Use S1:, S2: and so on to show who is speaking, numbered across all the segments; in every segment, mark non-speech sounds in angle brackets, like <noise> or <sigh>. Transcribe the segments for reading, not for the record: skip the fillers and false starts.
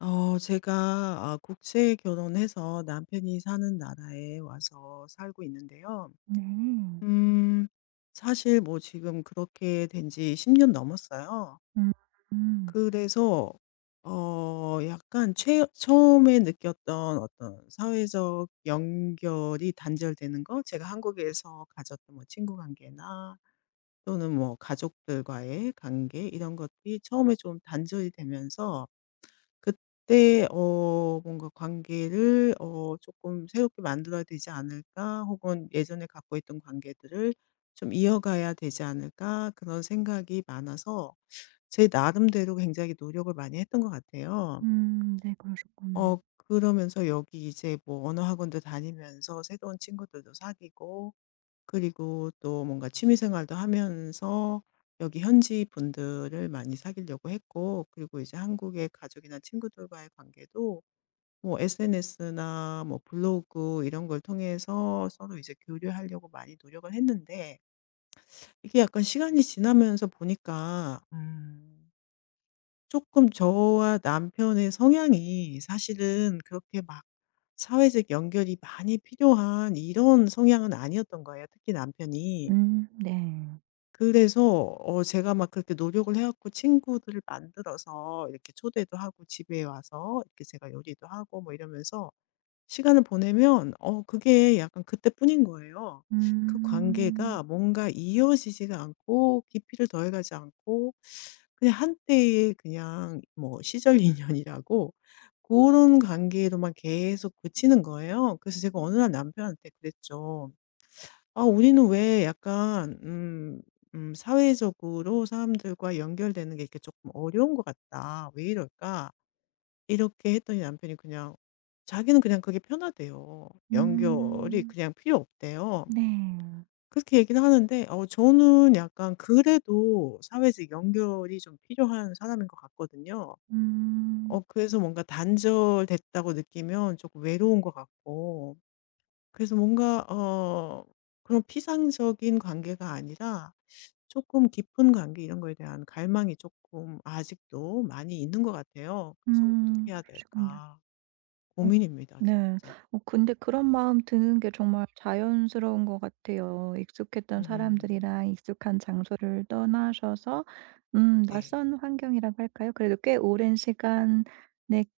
S1: 제가 국제 결혼해서 남편이 사는 나라에 와서 살고 있는데요.
S2: 네.
S1: 음 사실 뭐 지금 그렇게 된 지 10년 넘었어요.
S2: 음. 음.
S1: 그래서 약간 최 처음에 느꼈던 어떤 사회적 연결이 단절되는 거, 제가 한국에서 가졌던 뭐 친구 관계나 또는 뭐 가족들과의 관계 이런 것들이 처음에 좀 단절이 되면서, 그때 뭔가 '관계를 어금 새롭게 만들어야 되지 않을까?' 혹은 '예전에 갖고 있던 관계들을 좀 이어가야 되지 않을까?' 그런 생각이 많아서 제 나름대로 굉장히 노력을 많이 했던 것 같아요.
S2: 음. 네, 그러셨군요.
S1: 그러면서 여기 이제 뭐 언어 학원도 다니면서 새로운 친구들도 사귀고, 그리고 또 뭔가 취미 생활도 하면서 여기 현지 분들을 많이 사귀려고 했고, 그리고 이제 한국의 가족이나 친구들과의 관계도 뭐 SNS나 뭐 블로그 이런 걸 통해서 서로 이제 교류하려고 많이 노력을 했는데, 이게 약간 시간이 지나면서 보니까 금 저와 남편의 성향이 사실은 그렇게 막 사회적 연결이 많이 필요한 이런 성향은 아니었던 거예요, 특히 남편이.
S2: 음. 네.
S1: 그래서 제가 막 그렇게 노력을 해 갖고 친구들을 만들어서 이렇게 초대도 하고 집에 와서 이렇게 제가 요리도 하고 뭐 이러면서 시간을 보내면 그게 약간 그때뿐인 거예요. 그
S2: 음.
S1: 관계가 뭔가 이어지지가 않고 깊이를 더해 가지 않고, 그냥 한때의 그냥 뭐 시절 <laughs> 인연이라고, 그런 관계로만 계속 그치는 거예요. 그래서 제가 어느 날 남편한테 그랬죠. "아 우리는 왜 약간 사회적으로 사람들과 연결되는 게 이렇게 조금 어려운 것 같다. 왜 이럴까?" 이렇게 했더니 남편이 그냥 자기는 그냥 그게 편하대요. 연결이
S2: 음.
S1: 그냥 필요 없대요.
S2: 네.
S1: 그렇게 얘기는 하는데 저는 약간 그래도 사회적 연결이 좀 필요한 사람인 것 같거든요.
S2: 음.
S1: 그래서 뭔가 단절됐다고 느끼면 조금 외로운 것 같고, 그래서 뭔가 그런 피상적인 관계가 아니라 조금 깊은 관계, 이런 거에 대한 갈망이 조금 아직도 많이 있는 것 같아요. 그래서
S2: 음.
S1: 어떻게 해야
S2: 그러시군요.
S1: 될까?
S2: 어
S1: 고민입니다,
S2: 네.
S1: 진짜.
S2: 근데 그런 마음 드는 게 정말 자연스러운 것 같아요. 익숙했던
S1: 음.
S2: 사람들이랑 익숙한 장소를 떠나셔서 음,
S1: 네.
S2: 낯선 환경이라고 할까요? 그래도 꽤 오랜 시간에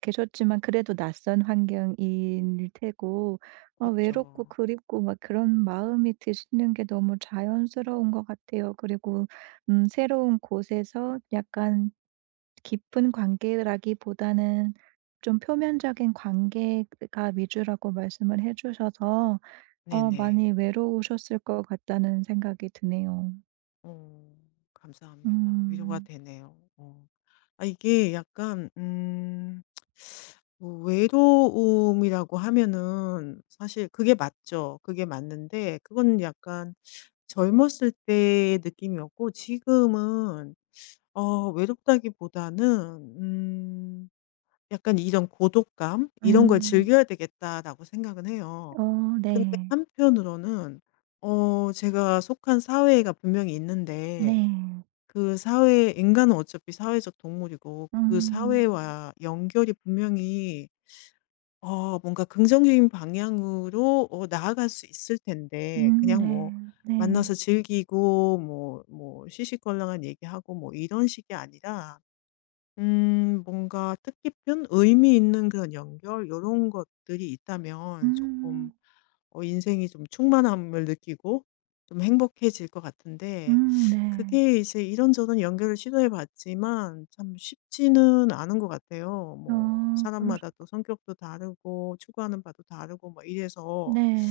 S2: 계셨지만 그래도 낯선 환경일 테고,
S1: 그렇
S2: 외롭고
S1: 죠
S2: 그립고 막 그런 마음이 드시는 게 너무 자연스러운 것 같아요. 그리고 음, 새로운 곳에서 약간 깊은 관계라기보다는 좀 표면적인 관계가 위주라고 말씀을 해 주셔서
S1: 네네.
S2: 많이 외로우셨을 것 같다는 생각이 드네요.
S1: 어. 감사합니다. 위로가
S2: 음.
S1: 되네요. 어. 이게 약간 뭐 외로움이라고 하면은 사실 그게 맞죠. 그게 맞는데 그건 약간 젊었을 때의 느낌이었고, 지금은 외롭다기보다는 약간 이런 고독감 이런 걸
S2: 음.
S1: 즐겨야 되겠다라고 생각은 해요. 근데
S2: 네.
S1: 한편으로는 제가 속한 사회가 분명히 있는데,
S2: 네.
S1: 그 사회, 인간은 어차피 사회적 동물이고, 그
S2: 음.
S1: 사회와 연결이 분명히 뭔가 긍정적인 방향으로 나아갈 수 있을 텐데,
S2: 음.
S1: 그냥 뭐
S2: 네. 네.
S1: 만나서 즐기고 뭐 시시껄렁한 얘기하고 뭐 이런 식이 아니라 뭔가 뜻깊은, 의미 있는 그런 연결, 이런 것들이 있다면 조금
S2: 음.
S1: 인생이 좀 충만함을 느끼고 좀 행복해질 것 같은데,
S2: 음. 네.
S1: 그게 이제 이런저런 연결을 시도해 봤지만 참 쉽지는 않은 것 같아요. 뭐
S2: 어 그러시
S1: 사람마다 또 성격도 다르고 추구하는 바도 다르고 뭐 이래서
S2: 네.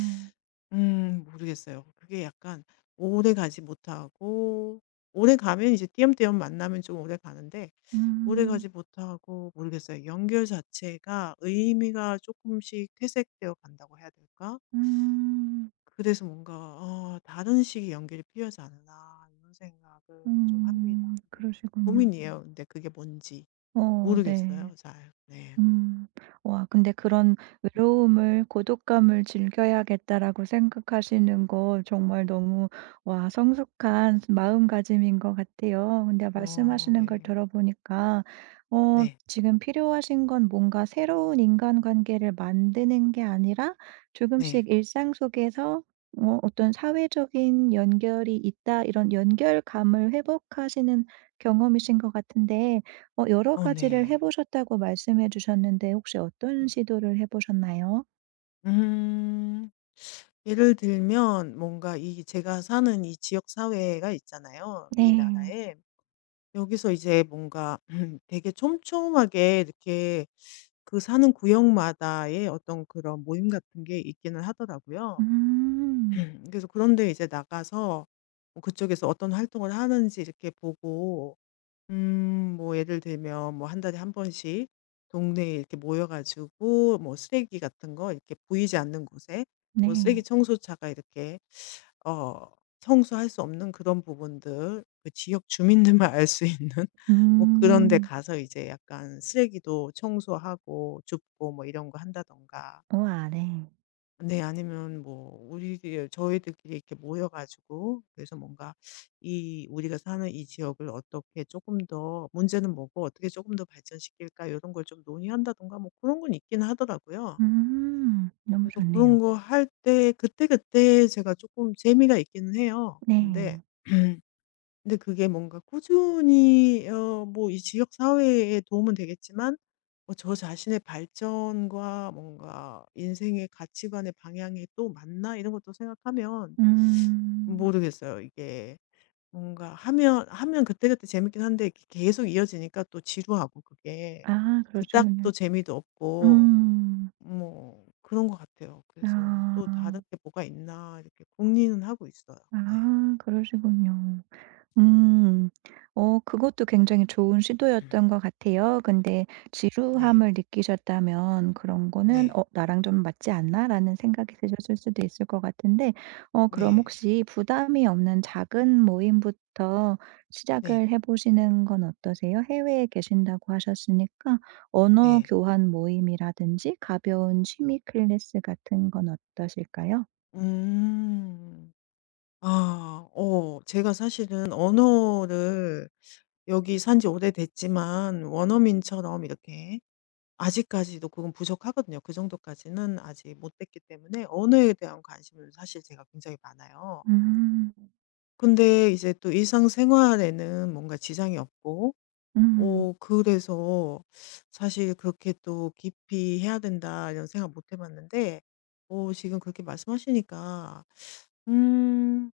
S1: 모르겠어요. 그게 약간 오래가지 못하고, 오래가면 이제 띄엄띄엄 만나면 좀 오래가는데
S2: 음.
S1: 오래가지 못하고 모르겠어요. 연결 자체가 의미가 조금씩 퇴색되어 간다고 해야 될까?
S2: 음.
S1: 그래서 뭔가 '다른 식의 연결이 필요하지 않나.' 이런 생각을 좀
S2: 음.
S1: 합니다. 네.
S2: 그러시군요.
S1: 고민이에요. 음. 근데 그게 뭔지
S2: 네.
S1: 모르겠어요 잘. 네.
S2: 음. 와, 근데 그런
S1: 음.
S2: '외로움을 고독감을 즐겨야겠다.'라고 생각하시는 거 정말 너무, 와, 성숙한 마음가짐인 것 같아요. 근데
S1: 어
S2: 말씀하시는 걸
S1: 네.
S2: 들어보니까
S1: 네.
S2: 지금 필요하신 건 뭔가 새로운 인간관계를 만드는 게 아니라
S1: 네.
S2: 조금씩 일상 속에서 어떤 '사회적인 연결이 있다.' 이런 연결감을 회복하시는 경험이신 것 같은데, 여러
S1: 어
S2: 가지를 해
S1: 네.
S2: 보셨다고 말씀해 주셨는데 혹시 어떤
S1: 음.
S2: 시도를 해 보셨나요?
S1: 음. 예를 들면 뭔가 이 제가 사는 이 지역 사회가 있잖아요, 이
S2: 네.
S1: 나라에. 여기서 이제 뭔가 <clears throat> 되게 촘촘하게 이렇게 그 사는 구역마다의 어떤 그런 모임 같은 게 있기는 하더라고요.
S2: 음.
S1: <clears throat> 그래서 그런 데 이제 나가서 뭐 그쪽에서 어떤 활동을 하는지 이렇게 보고, 뭐 예를 들면 뭐 한 달에 한 번씩 동네에 이렇게 모여 가지고 뭐 쓰레기 같은 거 이렇게 보이지 않는 곳에, 뭐 쓰레기
S2: 네.
S1: 청소차가 이렇게 어 청소할 수 없는 그런 부분들, 그 지역 주민들만 <laughs> 알 수 있는 <laughs> 뭐 그런 데
S2: 음.
S1: 가서 이제 약간 쓰레기도 청소하고 줍고 뭐 이런 거 한다든가,
S2: 우와, 네.
S1: 네, 아니면 뭐 우리들 저희들끼리 이렇게 모여 가지고, 그래서 뭔가 이 우리가 사는 이 지역을 어떻게 조금 더, 문제는 뭐고 어떻게 조금 더 발전시킬까, 이런 걸 좀 논의한다든가 뭐 그런 건 있긴 하더라고요.
S2: 음. 너무
S1: 그래서
S2: 좋네요.
S1: 그런 거 할 때 그때그때 제가 조금 재미가 있기는 해요. 근데
S2: 네.
S1: <clears throat> 근데 그게 뭔가 꾸준히 뭐 이 지역 사회에 도움은 되겠지만, 저 자신의 발전과 뭔가 인생의 가치관의 방향이 또 맞나 이런 것도 생각하면
S2: 음.
S1: 모르겠어요. 이게 뭔가 하면 그때그때 재밌긴 한데 이렇게 계속 이어지니까 또 지루하고, 그게
S2: 아,
S1: 그닥
S2: 그러시군요.
S1: 또 재미도 없고
S2: 음.
S1: 뭐 그런 것 같아요. 그래서
S2: 아.
S1: 또 다른 게 뭐가 있나 이렇게 궁리는 하고 있어요. 네.
S2: 아, 그러시군요. 음. 그것도 굉장히 좋은
S1: 음.
S2: 시도였던 것 같아요. 근데
S1: 네.
S2: 지루함을 느끼셨다면 그런 거는
S1: 네.
S2: '어 나랑 좀 맞지 않나?'라는 생각이 드셨을 수도 있을 것 같은데, 그럼
S1: 네.
S2: 혹시 부담이 없는 작은 모임부터
S1: 네.
S2: 시작을 해 보시는 건 어떠세요? 해외에 계신다고 하셨으니까 언어
S1: 네.
S2: 교환 모임이라든지 가벼운 취미 클래스 같은 건 어떠실까요?
S1: 음. 아. 제가 사실은 언어를, 여기 산지 오래됐지만 원어민처럼 이렇게 아직까지도 그건 부족하거든요. 그 정도까지는 아직 못 됐기 때문에 언어에 대한 관심은 사실 제가 굉장히 많아요.
S2: 음.
S1: 근데 이제 또 일상생활에는 뭔가 지장이 없고,
S2: 음.
S1: 그래서 사실 그렇게 또 '깊이 해야 된다.' 이런 생각 못해 봤는데, 지금 그렇게 말씀하시니까 음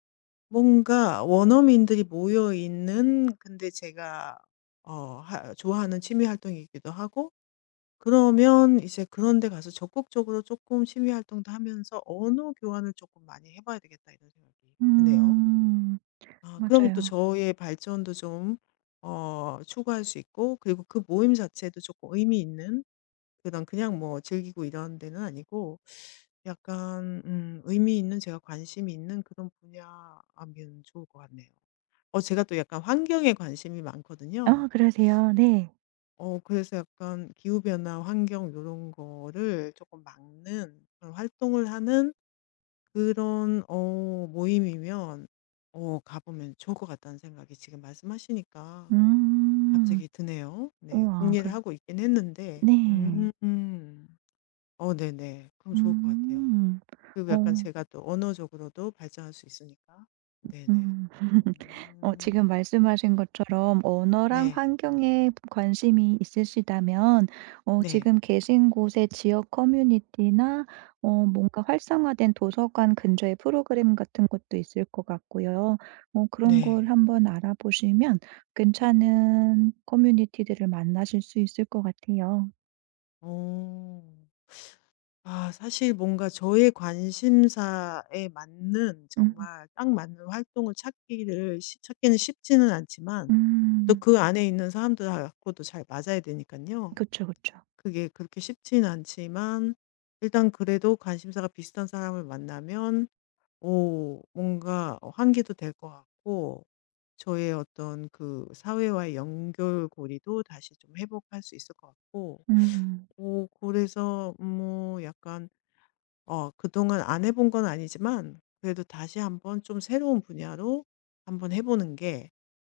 S1: 뭔가 원어민들이 모여 있는, 근데 제가 어 하 좋아하는 취미 활동이기도 하고, 그러면 이제 그런 데 가서 적극적으로 조금 취미 활동도 하면서 '언어 교환을 조금 많이 해 봐야 되겠다.' 이런 생각이 드네요.
S2: 음.
S1: 아 그러면 또
S2: 맞아요.
S1: 저의 발전도 좀 추구할 수 있고, 그리고 그 모임 자체도 조금 의미 있는, 그런 그냥 뭐 즐기고 이런 데는 아니고 약간 의미 있는, 제가 관심이 있는 그런 분야면 좋을 것 같네요. 제가 또 약간 환경에 관심이 많거든요.
S2: 아, 그러세요? 네.
S1: 그래서 약간 기후 변화, 환경 요런 거를 조금 막는 그런 활동을 하는, 그런 모임이면 가 보면 좋을 것 같다는 생각이 지금 말씀하시니까
S2: 음.
S1: 갑자기 드네요. 네.
S2: 우와,
S1: 궁리를
S2: 그,
S1: 하고 있긴 했는데.
S2: 네.
S1: 음. 음. 어 네네. 그럼 좋을 것 같아요.
S2: 음.
S1: 그리고 약간
S2: 어,
S1: 제가 또 언어적으로도 발전할 수 있으니까. 네네.
S2: 음. <laughs> 지금
S1: 음.
S2: 말씀하신 것처럼 언어랑
S1: 네.
S2: 환경에 관심이 있으시다면
S1: 네.
S2: 지금 계신 곳의 지역 커뮤니티나 뭔가 활성화된 도서관 근처의 프로그램 같은 것도 있을 것 같고요. 그런 걸
S1: 네.
S2: 한번 알아보시면 괜찮은 커뮤니티들을 만나실 수 있을 것 같아요.
S1: 어. 아 사실 뭔가 저의 관심사에 맞는
S2: 음.
S1: 정말 딱 맞는 활동을 찾기를 찾기는 쉽지는 않지만, 또
S2: 음.
S1: 그 안에 있는 사람들하고도 잘 맞아야 되니까요.
S2: 그쵸, 그쵸.
S1: 그게 그렇게 쉽지는 않지만 일단 그래도 관심사가 비슷한 사람을 만나면, 오 뭔가 환기도 될 것 같고 저의 어떤 그 사회와의 연결고리도 다시 좀 회복할 수 있을 것 같고,
S2: 음.
S1: 오 그래서 뭐 약간 그동안 안 해본 건 아니지만 그래도 다시 한번 좀 새로운 분야로 한번 해 보는 게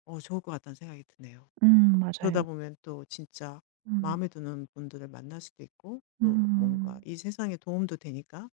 S1: 좋을 것 같다는 생각이 드네요.
S2: 음,
S1: 그러다
S2: 맞아요.
S1: 보면 또 진짜
S2: 음.
S1: 마음에 드는 분들을 만날 수도 있고, 또 뭔가
S2: 음.
S1: 이 세상에 도움도 되니까.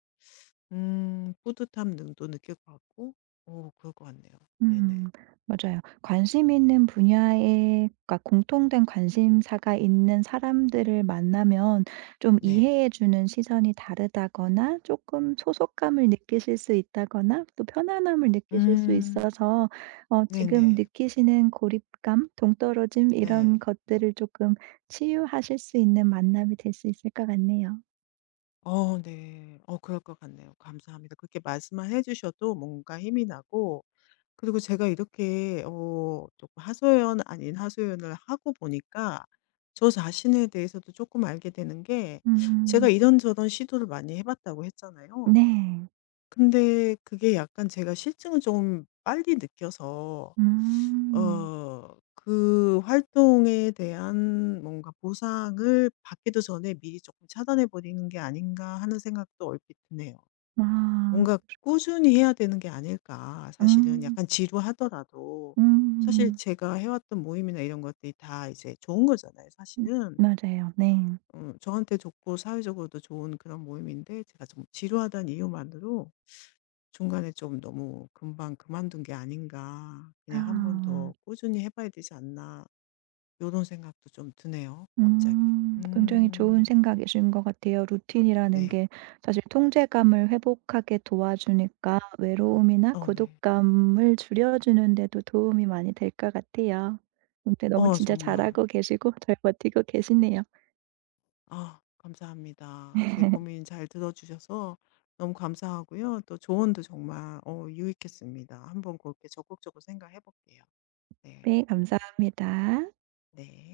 S1: 음. 뿌듯함 등도 느낄 것 같고, 오 그럴 것 같네요. 네네.
S2: 음. 맞아요. 관심 있는 분야에, 그러니까 공통된 관심사가 있는 사람들을 만나면 좀
S1: 네.
S2: 이해해 주는 시선이 다르다거나 조금 소속감을 느끼실 수 있다거나 또 편안함을 느끼실 수
S1: 음.
S2: 있어서, 지금
S1: 네네.
S2: 느끼시는 고립감, 동떨어짐
S1: 네.
S2: 이런 것들을 조금 치유하실 수 있는 만남이 될 수 있을 것 같네요.
S1: 어 네. 어 그럴 것 같네요. 감사합니다. 그렇게 말씀만 해 주셔도 뭔가 힘이 나고, 그리고 제가 이렇게 조금 하소연 아닌 하소연을 하고 보니까 저 자신에 대해서도 조금 알게 되는 게, 제가
S2: 음.
S1: 이런저런 시도를 많이 해 봤다고 했잖아요.
S2: 네.
S1: 근데 그게 약간 제가 실증을 좀 빨리 느껴서,
S2: 음.
S1: 그 활동에 대한 뭔가 보상을 받기도 전에 미리 조금 차단해 버리는 게 아닌가 하는 생각도 얼핏 드네요.
S2: 아.
S1: 뭔가 '꾸준히 해야 되는 게 아닐까.' 사실은
S2: 음.
S1: 약간 지루하더라도, 사실
S2: 음.
S1: 제가 해 왔던 모임이나 이런 것들이 다 이제 좋은 거잖아요
S2: 음.
S1: 사실은.
S2: 맞아요. 네.
S1: 저한테 좋고 사회적으로도 좋은 그런 모임인데, 제가 좀 지루하다는 이유만으로 중간에 좀 너무 금방 그만둔 게 아닌가. 그냥 '한번 더
S2: 아.
S1: 꾸준히 해 봐야 되지 않나.' 요런 생각도 좀 드네요, 갑자기.
S2: 음. 굉장히 좋은
S1: 음.
S2: 생각이신 것 같아요. 루틴이라는
S1: 네.
S2: 게 사실 통제감을 회복하게 도와주니까 외로움이나
S1: 어 네.
S2: 고독감을 줄여주는 데도 도움이 많이 될 것 같아요. 근데 너무 진짜
S1: 정말
S2: 잘하고 계시고 잘 버티고 계시네요.
S1: 아 감사합니다. 제
S2: <laughs>
S1: 고민 잘 들어 주셔서 너무 감사하고요. 또 조언도 정말 유익했습니다. 한번 그렇게 적극적으로 생각해 볼게요. 네.
S2: 네. 감사합니다.
S1: 네.